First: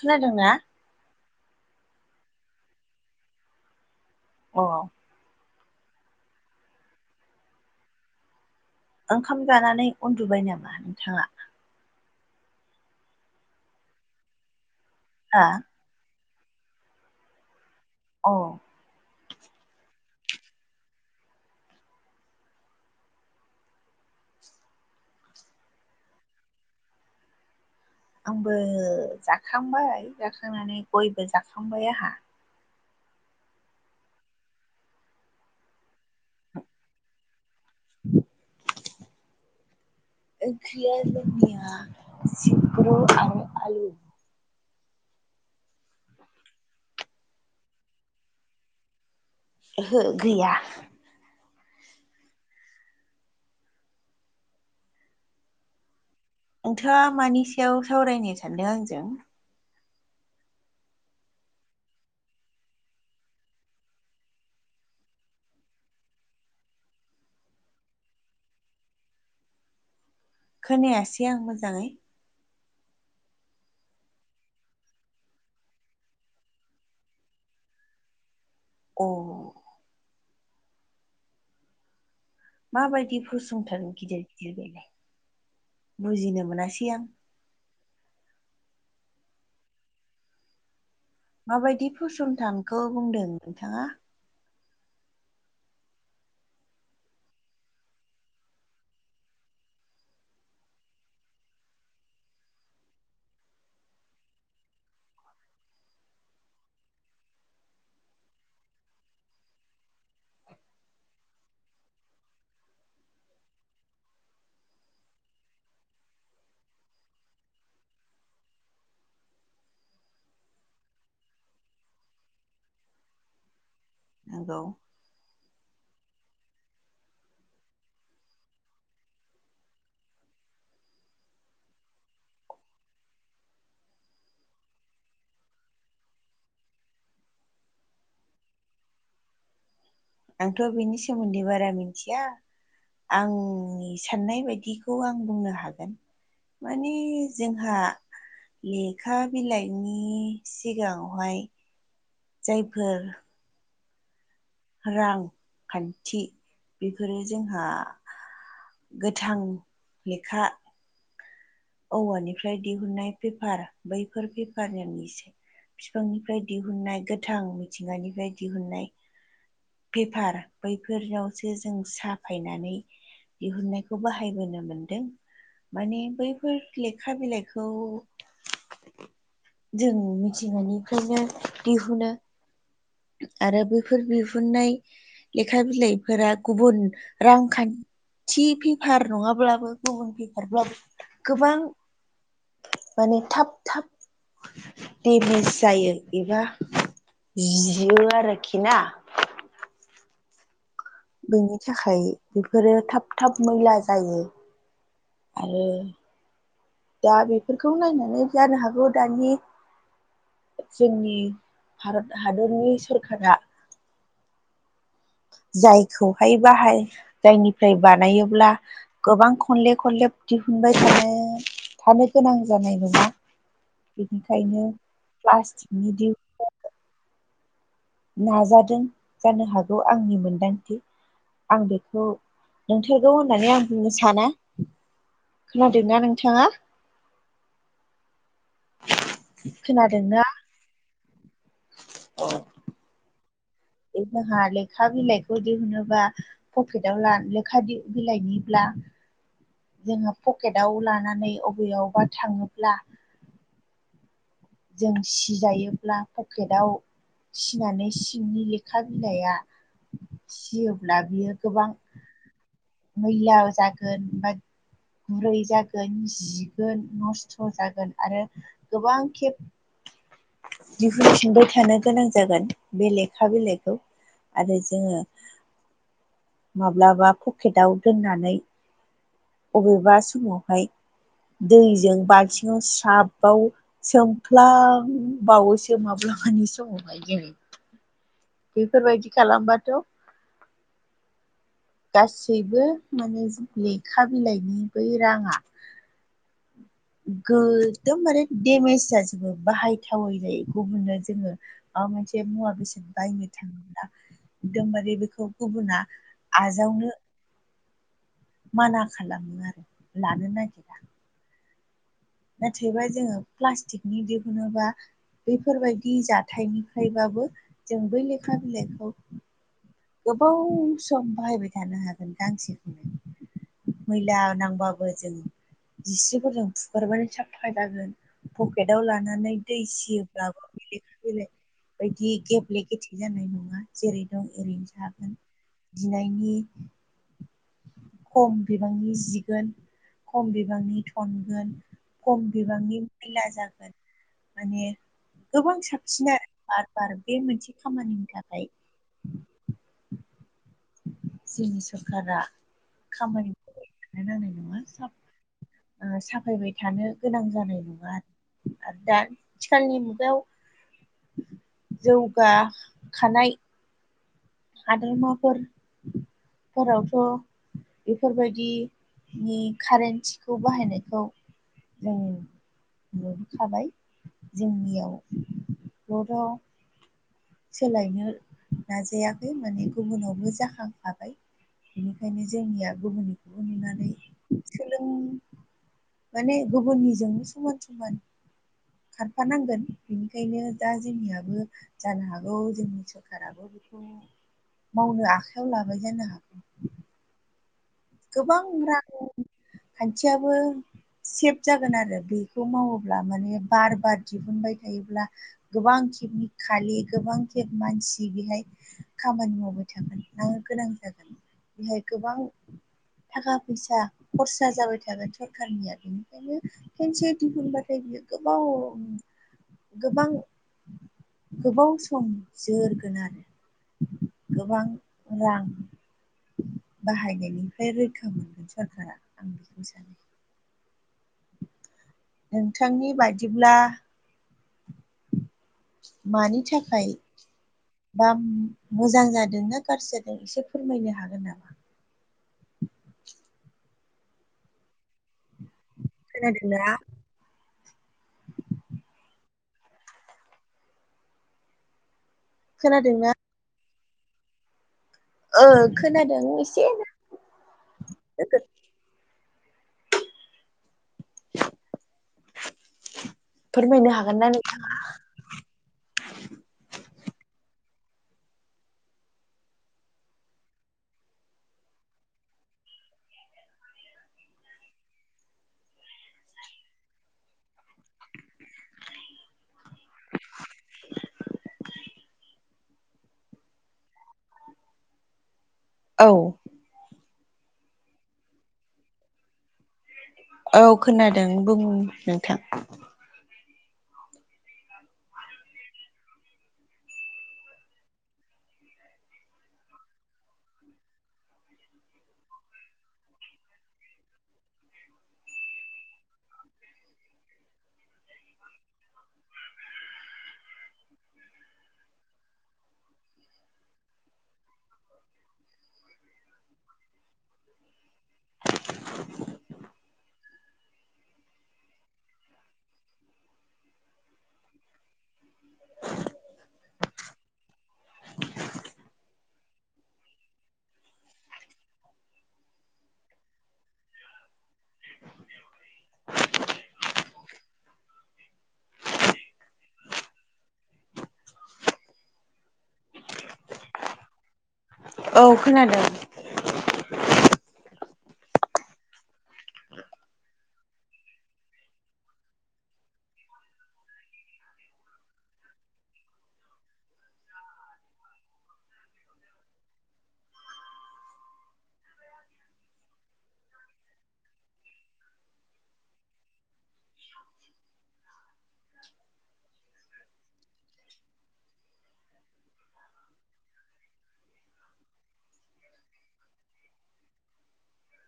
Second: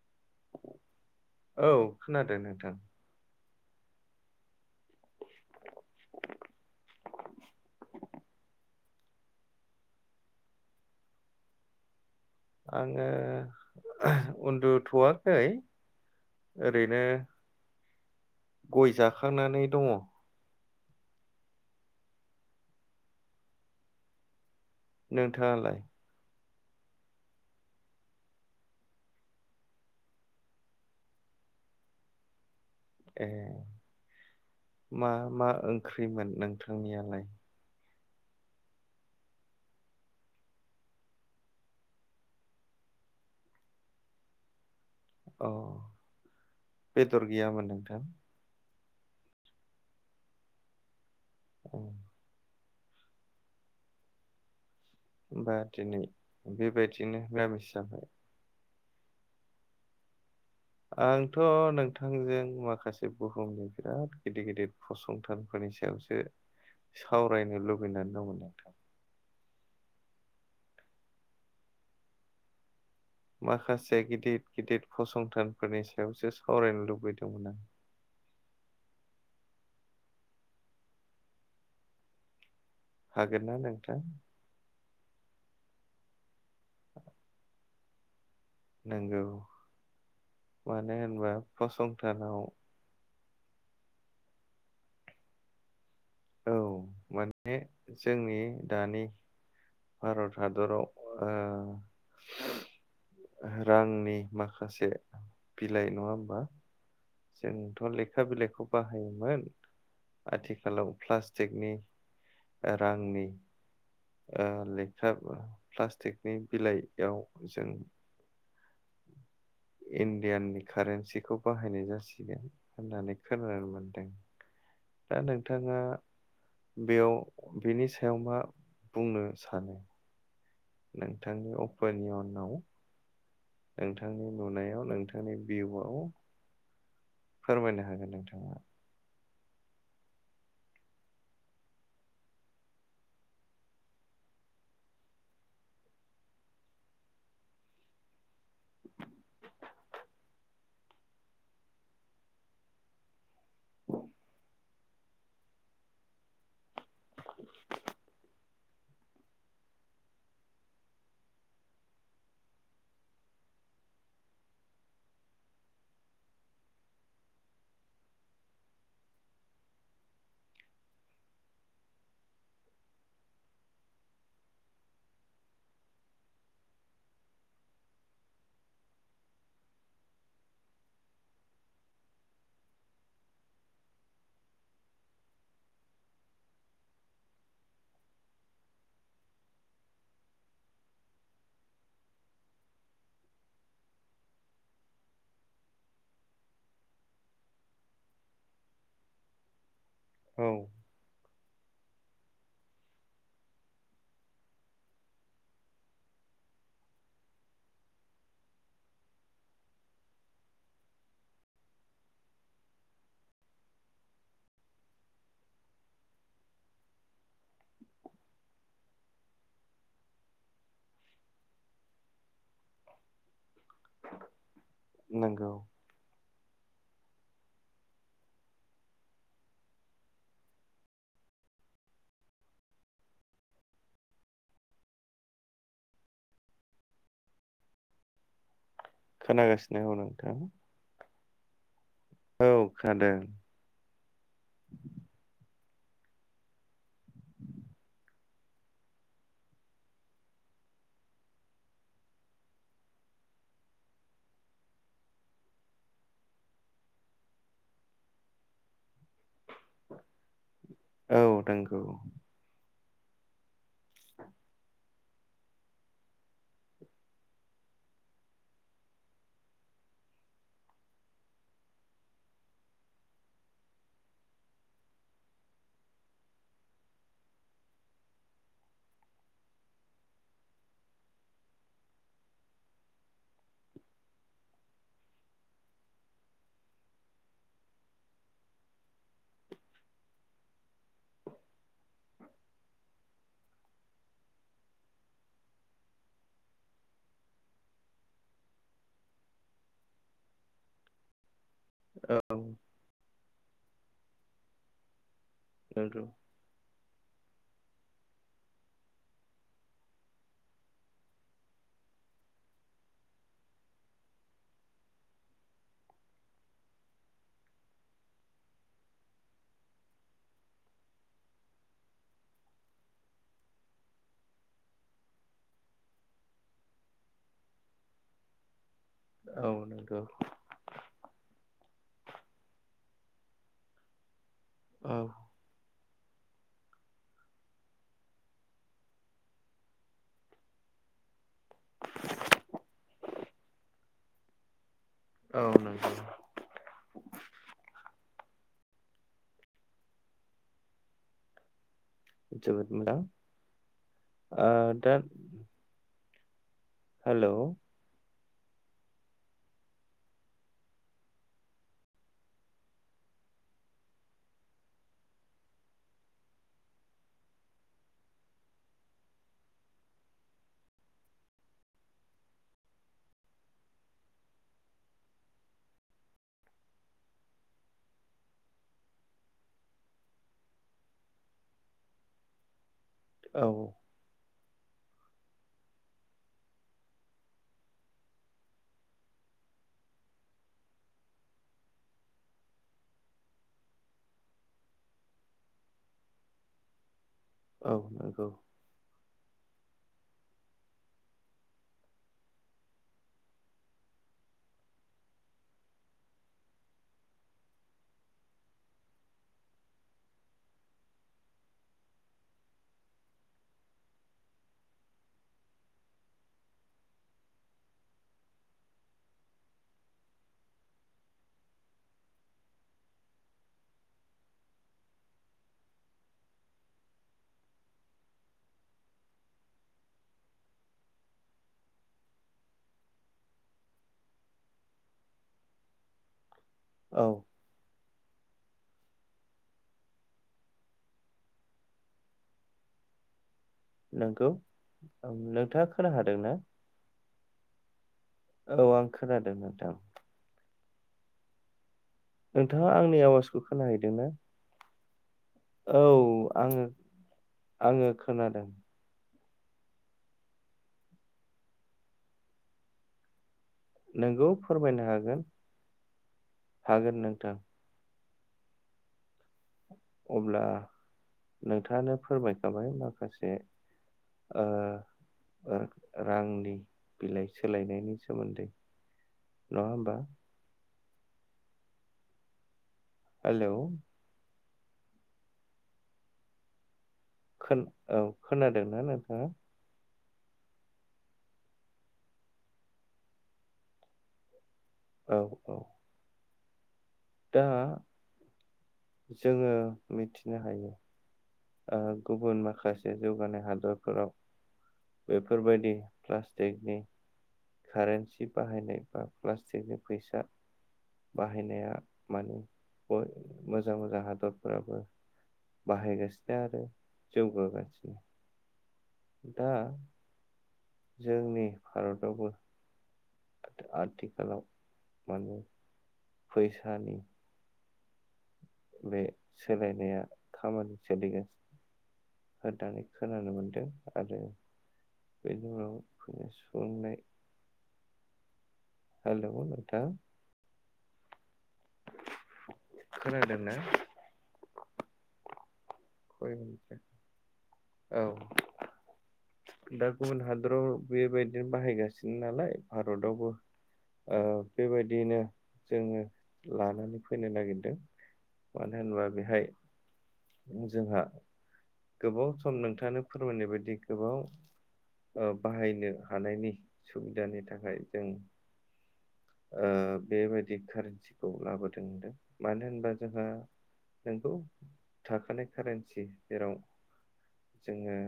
खोनादों ना औ खोनादों नोंथां अ ओंखाम जानानै उन्दुबाय नामा नोंथाङा आङो उन्दुथ'वाखै हा ओरैनो अ गय जाखांनानै दङ नोंथाङालाय आंबो जाखांबाय जाखांनानै गयबो जाखांबाय आंहा ए मा मा ओंख्रिमोन नोंथांनियालाय [inaudible] ओंख्रिया जोंनिया सिब्रु आरो आलु अ बेदर गैयामोन नोंथां ओहो गैया [inaudible] होमबा दिनै नोंथाङा बेबायदिनो मानि निरामिस सायाव जाबाय सावरायनो सानदों आंजों आंथ' नोंथांजों माखासे बुहुमनि बिराद गिदिर गिदिर फसंथानफोरनि सायावसो सावरायनो लुबैनानै दंमोन नोंथां खोनायासै आं मोजाङै माखासे गिदिर गिदिर फसंथानफोरनि सायावसो सावरायनो लुबैदोंमोन आं अ माबायदि हागोन ना फसंथान नोंथां? गिदिर गिदिर बेलाय बुजिनो मोनासै आं नंगौ मानो होनबा फसंथानाव बेखौ बुंदों नोंथाङा औ माने जोंनि दानि भारत हादराव रांनि माखासे बिलाइ नङा होमबा जोंथ' लेखा बिलाइखौ बाहायोमोन आथिखालाव प्लास्टिकनि रांनि लेख्रा प्लास्टिकनि बिलाइयाव जों [inaudible] इण्डियाननि कारेन्सिखौ बाहायनाय जसिग सिगोन होननानै खोनानो मोन्दों नंगौ दा नोंथाङा बेयाव बेनि सायाव मा बुंनो सानो नोंथांनि अप'नि उनाव नोंथांनि नुनायाव नोंथांनि भिउआव फोरमायनो हागोन नोंथाङा। आंथ' बेनि सोमोन्दै बारा मिथिया। आंनि साननाय बायदिखौ आं बुंनो हागोन। माने जोंहा लेखा बिलाइनि सिगाङावहाय जायफोर रां खान्थि बेफोरो जोंहा गोथां लेखा औवानिफ्राय दिहुननाय पेफार बैफोर पेफारनि [inaudible] फिफांनिफ्राय दिहुननाय गोथां मिथिंगानिफ्राय दिहुननाय पेफार बैफोरावसो जों साफायनानै दिहुननायखौ बाहायबोनो मोनदों माने बै फोर लेखा बिलाइखौ जों मिथिंगानिफ्रायनो दिहुनो। आरो बैफोर बिहुननाय लेखा बिलाइफोरा गुबुन रांखान थि फेफार नङाब्लाबो गुबुन पेफारब्लाबो गोबां माने थाब थाब देमेज जायो एबा जियो आरोखि ना? औ बेनि थाखाय बिफोरो थाब थाब मैला जायो। आरो दा बिफोरखौ नायनानै जानो हागौ दानि जोंनि भारत हादरनि सोरखारा जायखौहाय बाहाय जायनिफ्राय बानायोब्ला गोबां खनले खनले दिहुनबाय थानो थानो गोनां जानाय नङा बेनिखायनो नंगौ प्लास्टिकनि दि नाजादों जानो हागौ आंनि मोनदांथि। आं बेखौ नंथारगौ होननानै आं बुंनो साना। खोनादोंना नोंथाङा [inaudible] खोनागासिनो औ खोनादोंना नोंथां। औ खोनादों। बे जोंहा लेखा बिलाइखौ दिहुनोबा फकेदाव ला लेखा बि-बिलाइनिब्ला जोंहा पकेदाव लानानै अबेयावबा थाङोब्ला जों सिजायोब्ला पकेदाव सिनानै सिंनि लेखा बिलाइया सियोब्ला औ बियो गोबां नंगौ मैला जागोन बा गुरै जागोन जिगोन नस्थ' जागोन आरो गोबां खेब दिहुनफिनबाय थानो गोनां जागोन बे लेखा बिलाइखौ। आरो जोङो माब्लाबा पकेदाव दोननानै अबेबा समावहाय दैजों बालथिङाव स्राबाव सोमफ्लां बावोसो माब्लाबानि समावहाय जोङो। बेफोरबायदि खालामबाथ' गासैबो माने लेखा बिलाइनि बै राङा गो दोम माने देमेज जाजोबो बाहायथावै जायो गुबुननो जोङो आ मोनसे औ मुवा बेसेाद बायनो थाङोब्ला एकदमबारे बेखौ गुबुना नंगौ आजावनो माना खालामो आरो लानो नागिरा। नाथायबा जोङो प्लास्टिकनि दिहुनोबा बेफोरबायदि जाथायनिफ्रायबाबो जों बै लेखा बिलाइखौ गोबाव सम बाहायबाय थानो हागोन गांसेखौनो मैला नांबाबो जों जिस्रिफोरजों फुगारबानो साफा जागोन पकेटाव लानानै औ दै नंगौ फियोब्लाबो बेलेखा बेलेग बायदि गेब्ले गेथे जानाय नङा जेरै दं ओरैनो औ। दिनायनि खम बिबांनि जिगोन। खम बिबांनि थनगोन खम बिबांनि मैला जागोन। माने औ गोबां नंगौ साबसिना बार बार बे मोनसे खामानिनि थाखाय जोंनि सरखारारा जोबोद मोजां खामानिफोरखौ रानाय ओ नङा स दा ओ साफायबाय थानो गोनां हेलौ जानाय नङा आरो आरो दा आथिखालनि मुगायाव जौगाखानाय हादोरमाफोर फोरावथ' बेफोरबायदिनि कारेन्टिखौ बाहायनायखौ जों बोखाबाय जोंनियाव बरथ' सोलायनो नाजायाखै माने गुबुनावबो जाखांफाबाय। बेनिखायनो जोंनिया गुबुननिखौबो औ नुनानै सोलों [inaudible] माने गुबुननिजोंनो समान समान खारफानांगोन। बेनिखायनो दा जोंनियाबो जानो हागौ जोंनि सरखाराबो बेखौ मावनो आखायाव लाबाय जानो हागौ। औ नंगौ गोबां रां खान्थियाबो सेभ जागोन आरो बेखौ मावोब्ला माने बार बार दिहुनबाय थायोब्ला‌। गोबां खेबनि खालि गोबां खेब मानसि बेहाय खामानि मावबाय थागोन लांनो गोनां जागोन बेहाय गोबां थाखा फैसा खरसा जाबाय थागोन सरखारनिया बेनिखायनो खेनसे दिहुनबाथाय बियो गोबाव गोबां गोबाव सम जोरगोन आरो। गोबां रां बाहायनायनि ओमफ्राय रैखा मोनगोन सरकारा आं बेखौनो सानो। नोंथांनि बायदिब्ला मानि थाखाय औ बा मोजां जादोंना गाज्रि जादों एसे फोरमायनो हागोन नामा? नोंगौ नोंथाङा खोना हादों ना? [inaudible] खोनादोंना औ आं खोनादों नोंथां। नोंथाङा आंनि खोनादोंना आवाजखौ खोनाहैदों न? ओ [inaudible] औ खोनादों एसे आङो [inaudible] आङो खोनादों। फोरमायनो हागोन नोंगौ ना फोरमायनो हागोन [inaudible] हागोन नोंथां। अब्ला नोंथाङानो फोरमायखाबाय माखासे ओ ओ रांनि बिलाइ सोलायनायनि सोमोन्दै नङा होमबा। [inaudible] आलौ। औ। खोन औ खोनादोंना नोंथाङा? औ खोनादों बुं नोंथां। औ औ। दा [inaudible] जोङो मिथिनो हायो ओ गुबुन माखासे जौगानाय हादरफोराव बेफोरबायदि प्लास्टिकनि कारेन्सि बाहायनाय बा प्लास्टिकनि फैसा बाहायनाया माने मोजां मोजां हादरफोराबो बाहायगासिनो आरो जौगागासिनो दा जोंनि भारताआवबो आथिखालाव माने फैसानि [inaudible] बे सोलायनाया खामानि सोलिगासिनो होननानै खोनानो मोनदों आरो बेनि उनाव फैनाय [unintelligible] हेलौ नोंथां खोनादों ना? औ खोनादों [inaudible] औ दा गुबुन हादराव बेबायदिनो बाहायगासिनो नालाय भारतआवबो बेबायदियैनो जोङो लानानै फैनो नागिरदों मानो होनोबा बेहाय जोंहा गोबाव सम नोंथाङानो फोरमायनाय बायदि गोबाव बाहायनो हानायनि सुबिदानि थाखाय जों ओ बेबायादि कारेन्सिखौ लाबोदों होनदों मानो होनबा जोंहा [unintelligible] थाखानाय कारेन्सि जेराव जोङो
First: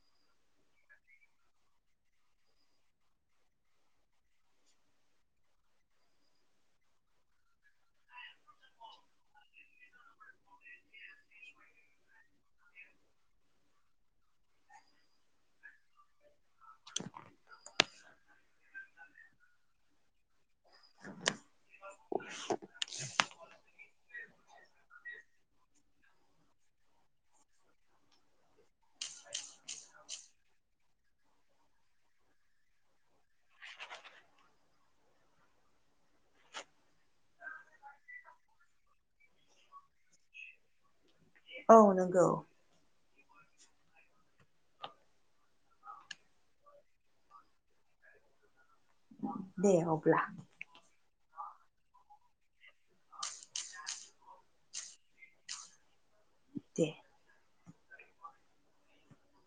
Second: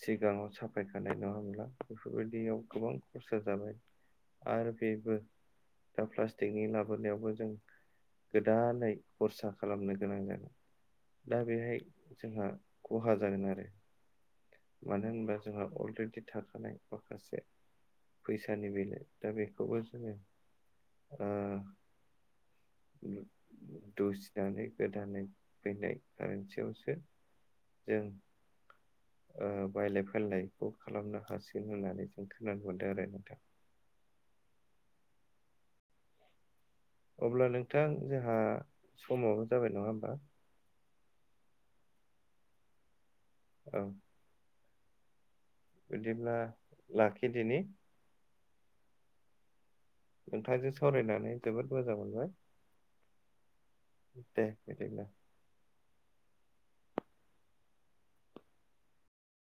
सिगाङाव साफायखानाय नङाब्ला बेफोरबायदियाव गोबां खरसा जाबाय आरो बेबो दा प्लास्टिकनि लाबोनायावबो जों गोदानै खरसा खालामनो गोनां जादों दा बेहाय जोंहा खहा जागोन आरो मानो होनबा जोंहा अलरेडि थाखानाय माखासे फैसानि बेलाइ दा बेखौबो जोङो ओ दुसिनानै गोदानै फैनाय कारेनसियावसो जों ओ बायलाय फानलायखौ खालामनो हासिगोन होननानै जों खोनानो मोनदों आरो नोंथां अब्ला नोंथां जोंहा समाबो जाबाय नङा होमबा? औ नंगौ औ बिदिब्ला लाखिदिनि दे अब्ला नोंथांजों सावरायनानै जोबोद मोजां मोनबाय दे बिदिब्ला दे